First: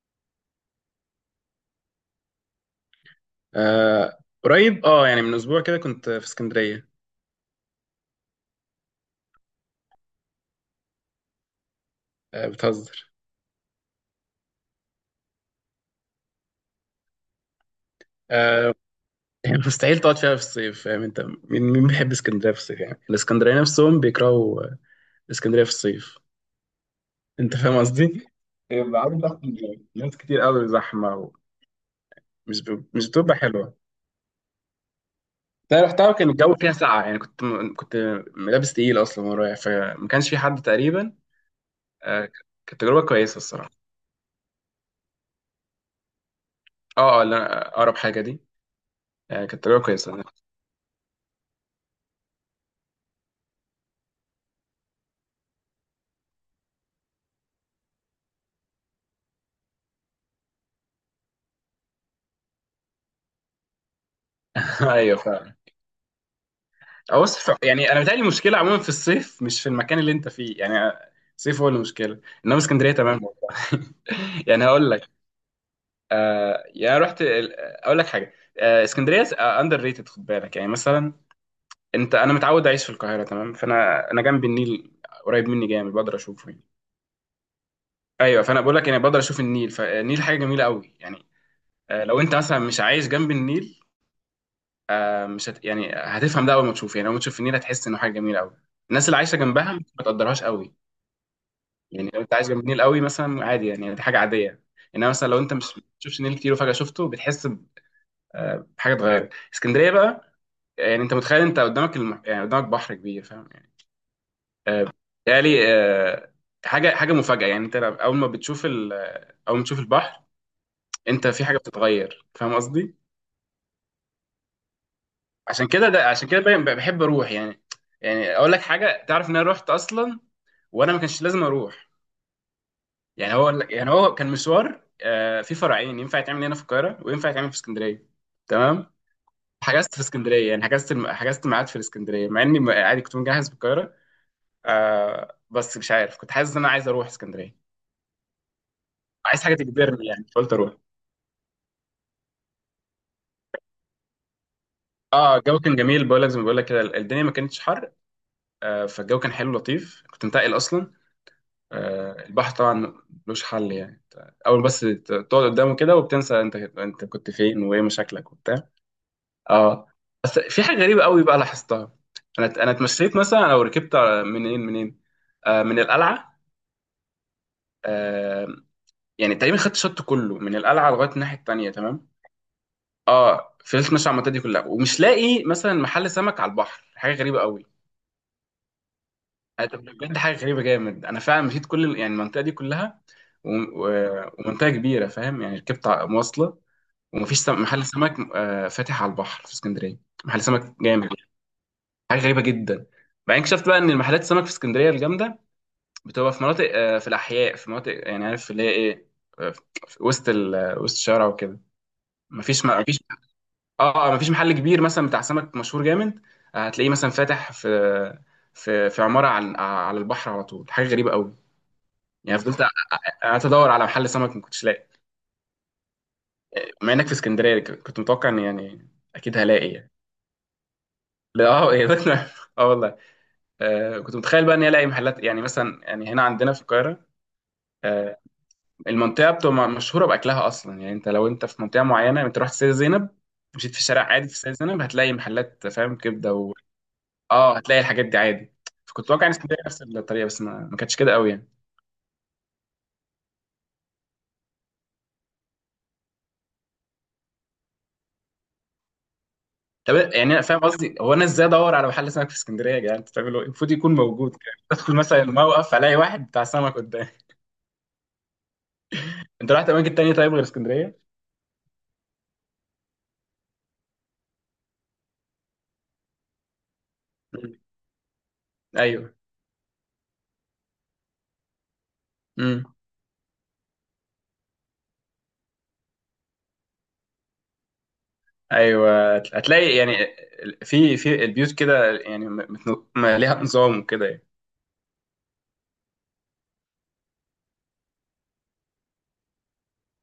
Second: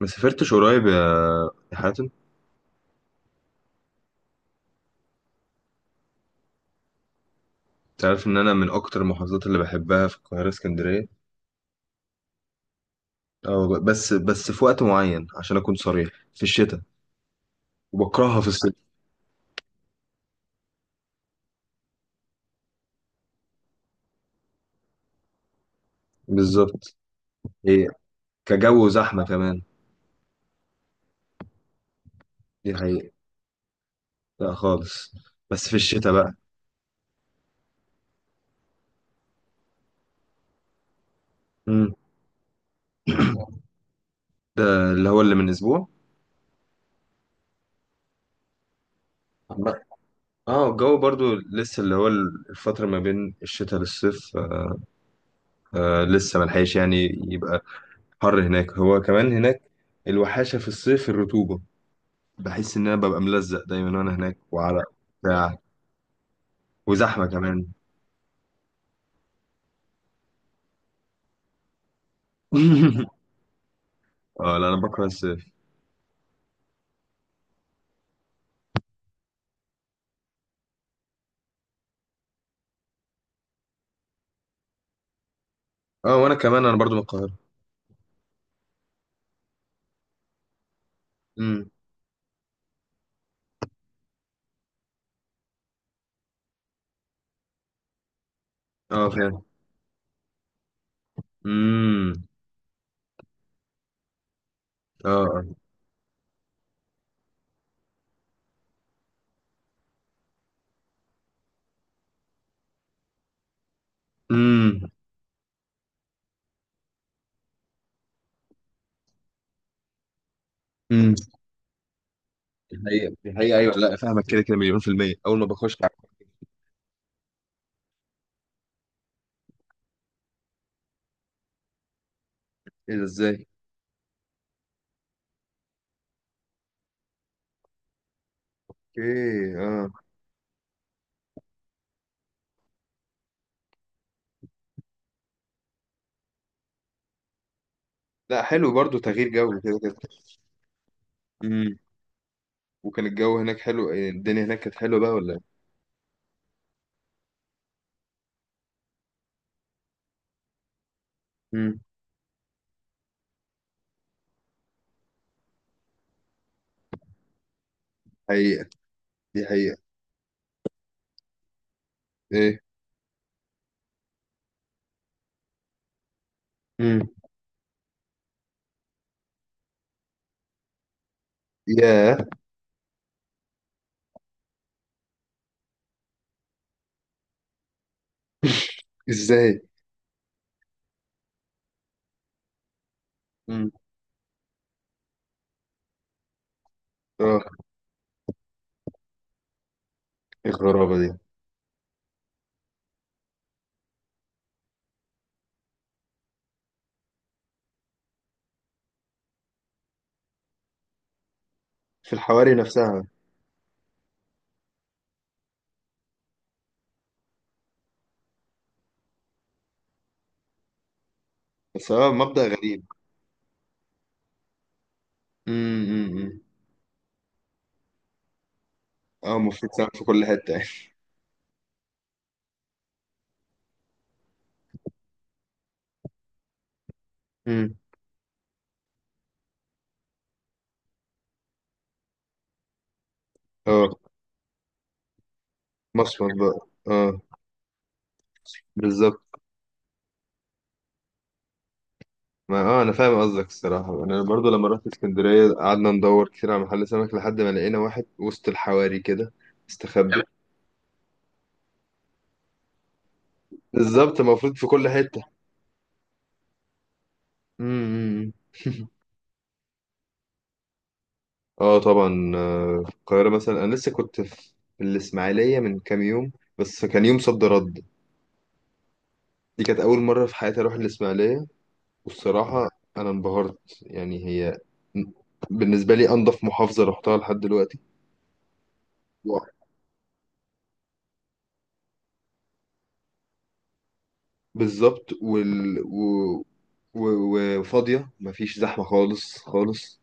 ما سافرتش قريب يا حاتم؟ آه، قريب يعني من اسبوع كده كنت في اسكندريه. تعرف ان انا من اكتر المحافظات اللي بحبها في القاهره اسكندريه. آه، بتهزر؟ اه، بس في وقت معين عشان اكون صريح، في الشتاء، وبكرهها في الصيف. آه، يعني مستحيل تقعد فيها في الصيف، فاهم؟ انت مين مين بيحب اسكندريه في الصيف؟ يعني الاسكندريه نفسهم بيكرهوا اسكندريه في الصيف. بالظبط. انت فاهم ايه. قصدي؟ كجو، يبقى عامل وزحمه ضغط من كمان. ناس كتير قوي، زحمه، ومش دي ب... مش حقيقه. بتبقى حلوه. لا خالص. بس في انا رحتها الشتاء وكان بقى. الجو فيها ساقعه، يعني كنت لابس تقيل اصلا وانا رايح، فما كانش في حد تقريبا. مم. كانت تجربه كويسه الصراحه. ده اللي هو اللي من اسبوع؟ اه اه لا، اقرب حاجه دي. آه كانت عم- تجربه كويسه. اه، الجو برضو لسه اللي هو الفتره ما بين الشتاء للصيف، آه لسه ملحقش يعني. يبقى حر هناك، هو كمان هناك الوحاشه في الصيف، الرطوبه. بحس ان انا ببقى ملزق دايما وانا هناك، وعرق ايوه. بتاع وزحمه بص، كمان. يعني انا بتهيألي المشكله عموما في الصيف، مش في المكان اللي انت فيه يعني. الصيف هو المشكله، انما اسكندريه تمام والله. اه يعني لا، انا هقول بكره لك. الصيف. آه يعني أنا اقول لك حاجه. اسكندريه اندر ريتد، خد بالك. يعني مثلا انت، انا متعود اعيش في القاهره تمام، فانا جنب النيل، قريب مني جامد، بقدر اه، وانا اشوفه يعني. كمان انا برضو من القاهره. ايوه، فانا بقول لك يعني بقدر اشوف النيل، فالنيل حاجه جميله قوي يعني. امم. لو انت مثلا مش عايش جنب النيل، آه مش هت يعني هتفهم ده اول ما تشوف. يعني اول ما تشوف النيل هتحس انه حاجه جميله قوي. الناس اه اللي عايشه فعلا. جنبها ما تقدرهاش قوي. يعني امم. لو انت عايش جنب النيل قوي مثلا، عادي يعني، دي حاجه عاديه. اه انما مثلا لو اه. انت مش بتشوفش نيل كتير وفجاه شفته، بتحس بحاجه اتغيرت. اسكندريه بقى، يعني انت متخيل انت قدامك يعني قدامك بحر كبير، فاهم يعني. امم. آه، بالتالي آه، حاجه مفاجاه. يعني انت اول ما تشوف البحر، امم. انت في حاجه بتتغير، فاهم دي قصدي؟ حقيقة، دي حقيقة، ايوه. لا، فاهمك، كده كده مليون في المية اول ما عشان بخش كده، تعب. ده عشان كده باين- بحب اروح يعني. يعني اقول لك حاجه، تعرف ان انا رحت اصلا وانا ما كانش لازم اروح؟ ايه ده، يعني ازاي؟ هو يعني هو كان مشوار، في فرعين ينفع يتعمل هنا في القاهره وينفع يتعمل في اسكندريه، تمام. اوكي اه. حجزت في اسكندريه، يعني حجزت ميعاد في الاسكندريه، مع اني عادي كنت مجهز في القاهره. بس مش عارف، كنت حاسس ان انا عايز اروح اسكندريه، لا، حلو برضو، تغيير عايز حاجه جو كده كده. تجبرني يعني، فقلت اروح. امم. وكان الجو هناك حلو، إيه، الدنيا هناك كانت حلوه بقى ولا اه، ايه؟ الجو كان جميل، بقول لك زي ما بقول لك كده، الدنيا ما كانتش حر. فالجو كان حلو لطيف، كنت منتقل اصلا. امم. البحر طبعا ملوش حل يعني. اول بس تقعد قدامه كده وبتنسى انت كنت فين وايه مشاكلك وبتاع. حقيقة. دي حقيقة. اه، بس في حاجه غريبه قوي بقى لاحظتها. ايه. انا اتمشيت مثلا، لو ركبت منين، من القلعه. امم. آه يعني تقريبا خدت الشط كله من القلعه لغايه الناحيه التانيه، تمام. ياه. اه فضلت ماشي على المنطقه دي كلها ومش لاقي مثلا محل سمك على البحر، حاجه غريبه قوي. ازاي؟ طب بجد حاجه غريبه جامد، انا فعلا مشيت كل يعني المنطقه دي كلها و... امم. و... ومنطقه كبيره، فاهم يعني، ركبت مواصله، ومفيش اه. سم... محل سمك فاتح على البحر في اسكندريه، محل إيه سمك الغرابة جامد. دي؟ حاجه غريبه جدا. بعدين اكتشفت بقى ان المحلات السمك في اسكندريه الجامده بتبقى في مناطق، في الاحياء، في مناطق يعني، عارف اللي هي ايه، آه، في وسط ال... آه، وسط الشارع وكده. في الحواري مفيش ما مفيش. نفسها. اه، مفيش محل كبير مثلا بتاع سمك مشهور جامد، هتلاقيه مثلا فاتح في في عماره على على البحر على طول، حاجه غريبه قوي. بس هو يعني مبدأ فضلت غريب. قعدت ادور على محل سمك، ما كنتش لاقي، أمم. مع انك في اسكندريه كنت متوقع ان يعني اكيد اه، هلاقي مفروض تعمل يعني. في كل حتة يعني. لا اه، إيه ده؟ اه والله. كنت متخيل بقى اني الاقي محلات، يعني مثلا يعني هنا عندنا في القاهره امم. آه، المنطقه بتبقى مشهوره باكلها اصلا. يعني لو انت في منطقه معينه، انت رحت سيدة زينب، مشيت في اه، شارع عادي في سيدة زينب، هتلاقي محلات، فاهم، مصمت كبده بقى. اه. اه هتلاقي الحاجات دي عادي. فكنت بالظبط. واقع ان اسكندريه نفس الطريقه، بس ما كانتش كده قوي يعني. ما انا فاهم قصدك الصراحة. يعني انا برضو لما رحت اسكندرية قعدنا ندور كتير على محل سمك لحد ما لقينا واحد وسط الحواري كده، طب استخبى. يعني انا فاهم قصدي، هو انا ازاي ادور على محل سمك في اسكندريه؟ يا جدعان انت بتعملوا ايه؟ المفروض يكون بالظبط، موجود كده، المفروض في كل ادخل حتة. مثلا الموقف الاقي واحد بتاع سمك قدامي. امم. انت رحت اماكن تانية طيب غير اسكندريه؟ اه طبعا، آه، في القاهرة مثلا انا لسه كنت في الاسماعيلية من كام يوم، بس كان يوم صد مم. رد. ايوه. دي كانت اول مرة في حياتي اروح الاسماعيلية. والصراحة امم. أنا انبهرت، يعني هي بالنسبة لي أنظف محافظة رحتها لحد دلوقتي. ايوه و- هتلاقي يعني، في البيوت كده يعني، ليها نظام وكده يعني. بالظبط. و... وفاضية، مفيش زحمة خالص خالص.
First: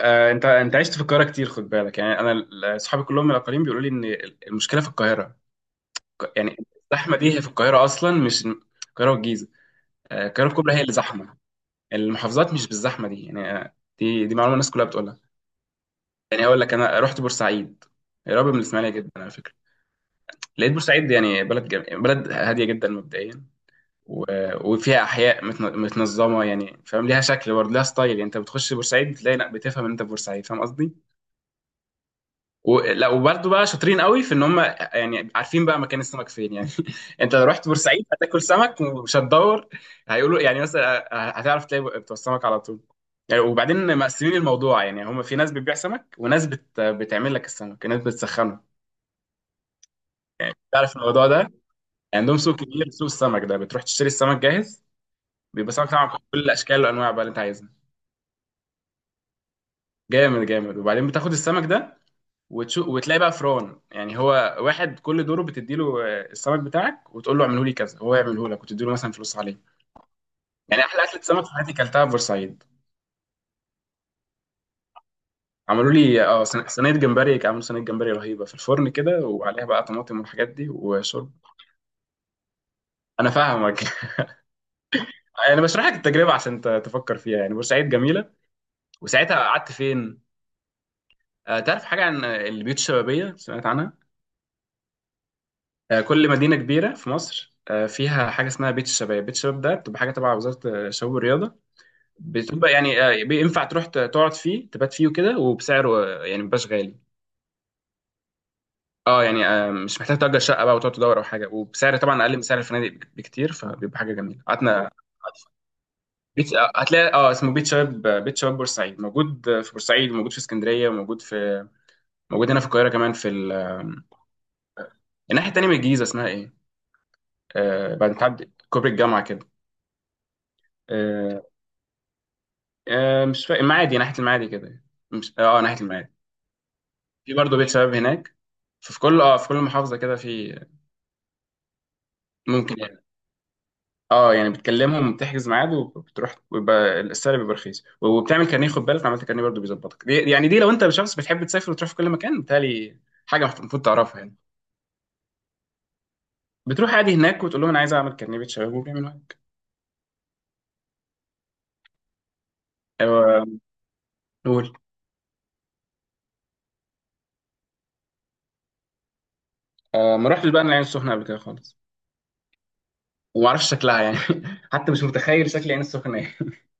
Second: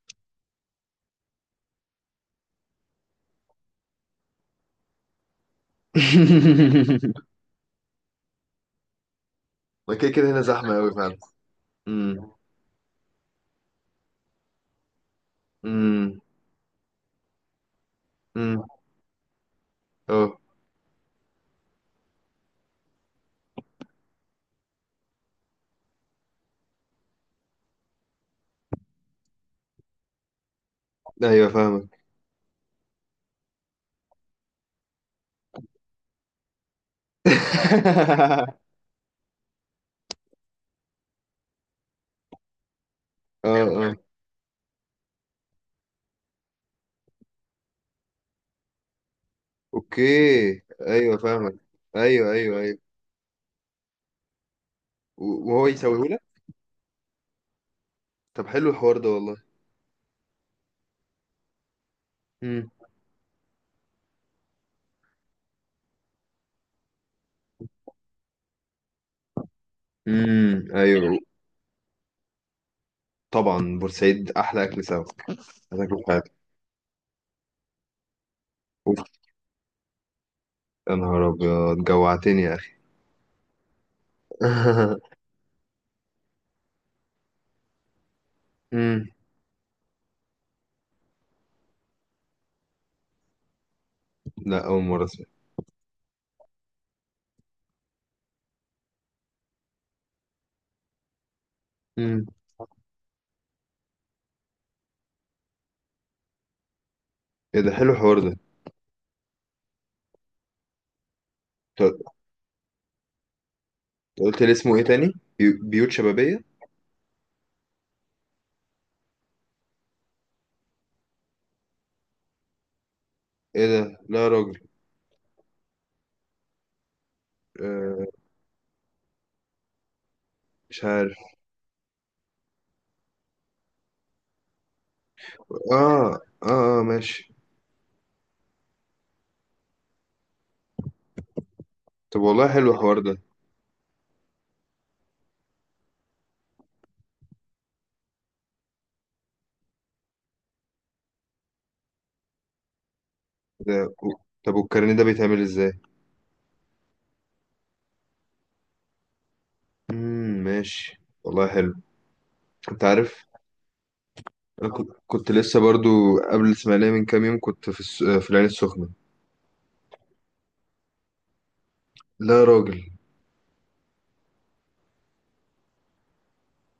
انت عشت في القاهره كتير، خد بالك. يعني انا صحابي كلهم من الاقاليم بيقولوا لي ان المشكله في القاهره، يعني الزحمه دي هي في القاهره اصلا، مش القاهره والجيزه، ما كده كده هنا القاهره الكبرى زحمة هي اللي أوي فعلا. زحمه. امم. المحافظات مش بالزحمه دي يعني، دي معلومه الناس كلها بتقولها. امم. يعني اقول لك، انا رحت بورسعيد، قريبه من امم. الاسماعيليه جدا على فكره. اه. لقيت بورسعيد يعني بلد هاديه جدا مبدئيا، و... وفيها احياء متنظمه، يعني فاهم، ليها شكل، برضه ليها ستايل. يعني انت بتخش بورسعيد بتلاقي، لا بتفهم ان انت في بورسعيد، فاهم قصدي. أيوه، فاهمك. لا وبرده بقى شاطرين قوي في ان هم يعني عارفين بقى مكان السمك فين يعني. انت لو رحت بورسعيد هتاكل سمك ومش هتدور، هيقولوا يعني مثلا، هتعرف تلاقي بتوع السمك على طول يعني. اه وبعدين اه. مقسمين الموضوع يعني، هم في ناس بتبيع سمك وناس بتعمل لك السمك، ناس بتسخنه، أوكي. يعني تعرف أيوه، الموضوع ده. فاهمك. أيوه عندهم سوق أيوه أيوه. كبير، سوق السمك ده بتروح تشتري السمك جاهز، وهو بيبقى سمك طبعا يسويهولك. بكل الاشكال والانواع بقى اللي انت عايزها، طب حلو الحوار ده والله. جامد جامد. وبعدين بتاخد السمك ده امم. وتلاقي بقى فران، يعني هو واحد كل دوره بتديله السمك بتاعك وتقول له اعمله لي كذا، هو يعمله لك وتديله مثلا فلوس عليه. امم. يعني احلى أيوه. اكله سمك في حياتي كلتها في بورسعيد. طبعا بورسعيد احلى اكل سمك، عملوا هتاكله في لي حياتك. صينية جمبري، عملوا صينيه جمبري رهيبه في الفرن اوف، كده وعليها بقى طماطم والحاجات دي يا نهار وشرب. ابيض، جوعتني يا اخي. انا فاهمك. انا بشرح لك التجربه عشان تفكر فيها، يعني بورسعيد جميله. امم. وساعتها قعدت فين؟ تعرف حاجه عن البيوت الشبابيه؟ سمعت عنها؟ لا، اول مره اسمع. كل مدينه كبيره في مصر فيها حاجه اسمها بيت الشباب. بيت الشباب ده بتبقى حاجه تبع وزاره الشباب والرياضه. امم. بتبقى يعني بينفع تروح تقعد فيه، تبات فيه وكده، وبسعره يعني مبقاش غالي. ايه ده، حلو الحوار ده. اه يعني مش محتاج تأجر شقة بقى وتقعد تدور او حاجة، طب، وبسعر طبعا اقل من سعر الفنادق بكتير، فبيبقى حاجة قلت جميلة. لي اسمه ايه قعدنا تاني؟ بيوت شبابيه؟ بيت آه، هتلاقي، اه، اسمه بيت شباب، بيت شباب بورسعيد موجود، في بورسعيد موجود، في اسكندرية موجود، في موجود هنا في القاهرة كمان، في ايه ده، لا يا راجل. الناحية التانية من الجيزة، اسمها ايه؟ بعد ما آه، تعدي كوبري الجامعة كده. مش عارف. آه مش فاكر، ناحية المعادي كده. مش اه ناحية المعادي، اه اه، ماشي. في برضه بيت شباب هناك. ففي كل محافظة كده، في طب والله حلو ممكن الحوار يعني. ده. اه يعني بتكلمهم، بتحجز ميعاد، وبتروح ويبقى السعر بيبقى رخيص، وبتعمل كارنيه، خد بالك، لو عملت كارنيه برضه بيظبطك دي، يعني دي لو انت شخص بتحب تسافر وتروح في كل مكان، بتهيألي حاجه المفروض ده تعرفها يعني. طب، والكارنيه ده بيتعمل ازاي؟ بتروح عادي هناك وتقول لهم انا عايز اعمل كارنيه، بتشاور وبيعملوا عادي. ماشي، والله حلو. انت عارف، ايوه، قول. انا كنت لسه برضو قبل الاسماعيليه من كام يوم، كنت في العين السخنه. ما رحتش بقى، أنا العين السخنه قبل كده خالص، لا يا راجل. وما اعرفش شكلها يعني. حتى مش متخيل شكل العين السخنه ايه.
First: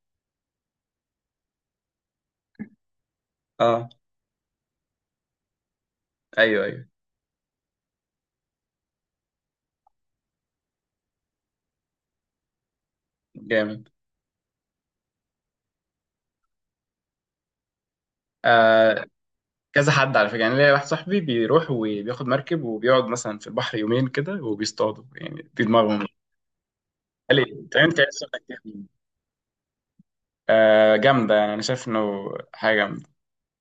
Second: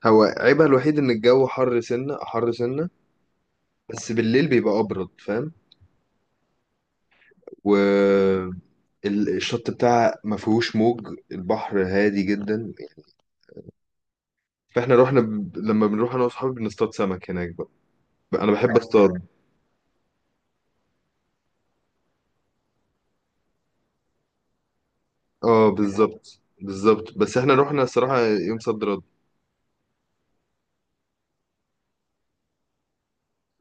هو عيبها الوحيد ان الجو حر سنة حر سنة، اه، بس بالليل بيبقى ابرد، فاهم. ايوه ايوه، والشط بتاعها ما فيهوش موج، البحر هادي جدا. جامد. فاحنا رحنا لما بنروح انا واصحابي بنصطاد سمك هناك بقى. انا بحب، ايوه، آه اصطاد. كذا حد على فكره، يعني ليا واحد صاحبي بيروح وبياخد مركب وبيقعد مثلا في البحر يومين كده وبيصطادوا، يعني دي اه دماغهم. بالظبط بالظبط، قال بس لي، احنا طب رحنا انت الصراحة لسه بتاكد يوم صد مين؟ رد. جامده يعني، انا شايف انه حاجه جامده.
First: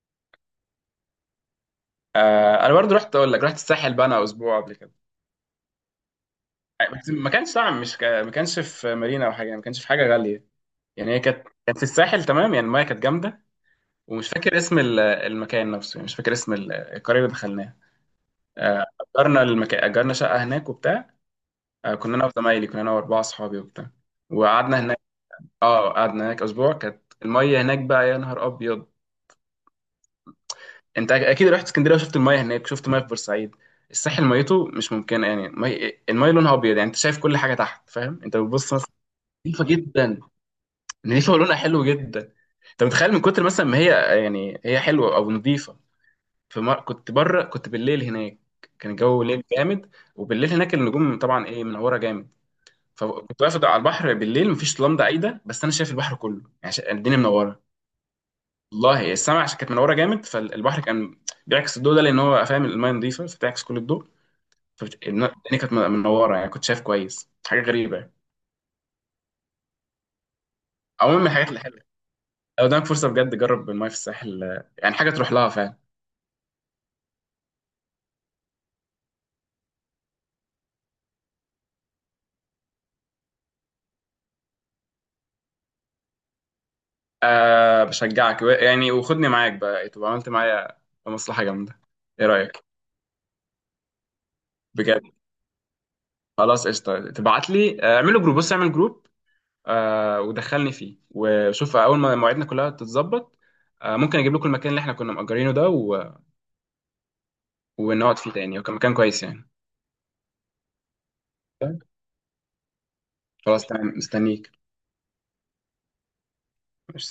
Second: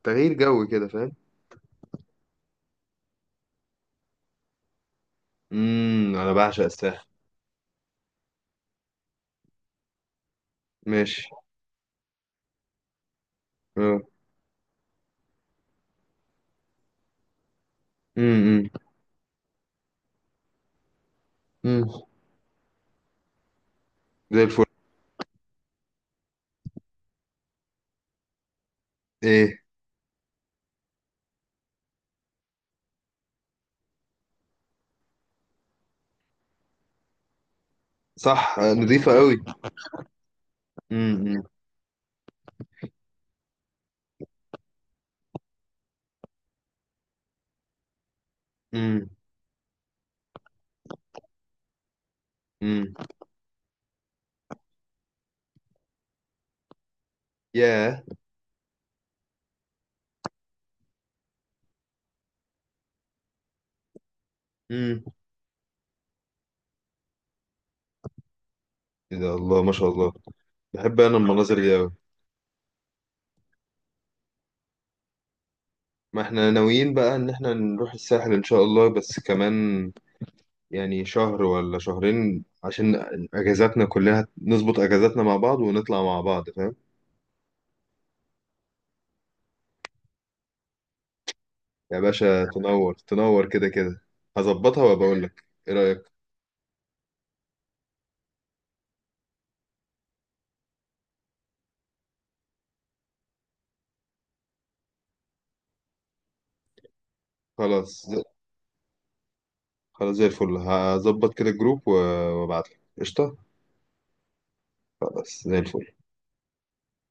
تغيير جو كده، فاهم. انا برضو رحت اقول لك، رحت الساحل بقى انا اسبوع قبل كده. امم. انا بعشق الساحل. بس ما كانش طبعا، مش ك... ما كانش في مارينا او حاجه، ما كانش في حاجه غاليه. يعني هي ماشي. كانت في الساحل، تمام يعني المايه كانت جامده. اه. ومش فاكر اسم المكان نفسه، يعني مش فاكر اسم القريه اللي دخلناها. امم. آه، اجرنا شقه هناك وبتاع. امم. كنا انا واربعه اصحابي وبتاع، زي الفل. وقعدنا هناك. اه قعدنا هناك اسبوع، كانت الميه هناك بقى يا نهار ابيض. ايه. انت اكيد رحت اسكندريه وشفت المايه هناك، شفت مايه في بورسعيد، الساحل ميته مش ممكنه يعني. المايه لونها ابيض، يعني انت شايف كل حاجه تحت، فاهم، انت صح، بتبص مثلا. نظيفة قوي. نظيفه جدا، نظيفه امم. ولونها حلو جدا. انت متخيل من كتر مثلا ما هي، يعني هي حلوه او نظيفه، كنت بره، كنت بالليل هناك، كان امم. الجو ليل جامد. وبالليل هناك النجوم طبعا ايه، منوره جامد. امم. فكنت واقف على البحر بالليل، مفيش لمضه عايده، بس انا شايف البحر كله يعني، الدنيا منوره، ياه. والله. السماء عشان كانت منوره جامد، فالبحر كان بيعكس الضوء ده، لان هو فاهم، المايه نضيفه فتعكس كل الضوء. فالدنيا كانت منوره، يعني كنت شايف كويس، حاجه غريبه يعني. ايه ده، الله ما شاء الله، بحب انا عموما من الحاجات المناظر اللي دي حلوه، أوي. لو قدامك فرصه بجد جرب المايه في الساحل، يعني حاجه تروح لها فعلا. ما احنا ناويين بقى ان احنا نروح الساحل ان شاء الله، بس كمان يعني شهر ولا شهرين، عشان اجازاتنا كلها، نظبط اجازاتنا مع بعض ونطلع مع بعض، فاهم. بشجعك، يعني وخدني معاك بقى إيه، تبقى عملت معايا مصلحه جامده. يا ايه باشا رايك؟ تنور تنور كده كده. هظبطها بجد. وبقول لك ايه رأيك. خلاص قشطه، تبعت لي، اعمل جروب، ودخلني فيه وشوف، اول ما مواعيدنا كلها تتظبط ممكن اجيب لكم المكان اللي احنا كنا مأجرينه ده خلاص. ونقعد فيه تاني، وكان مكان كويس يعني. خلاص زي الفل، هظبط كده طيب، الجروب وابعت لك قشطة. خلاص تمام، مستنيك. خلاص زي الفل. مش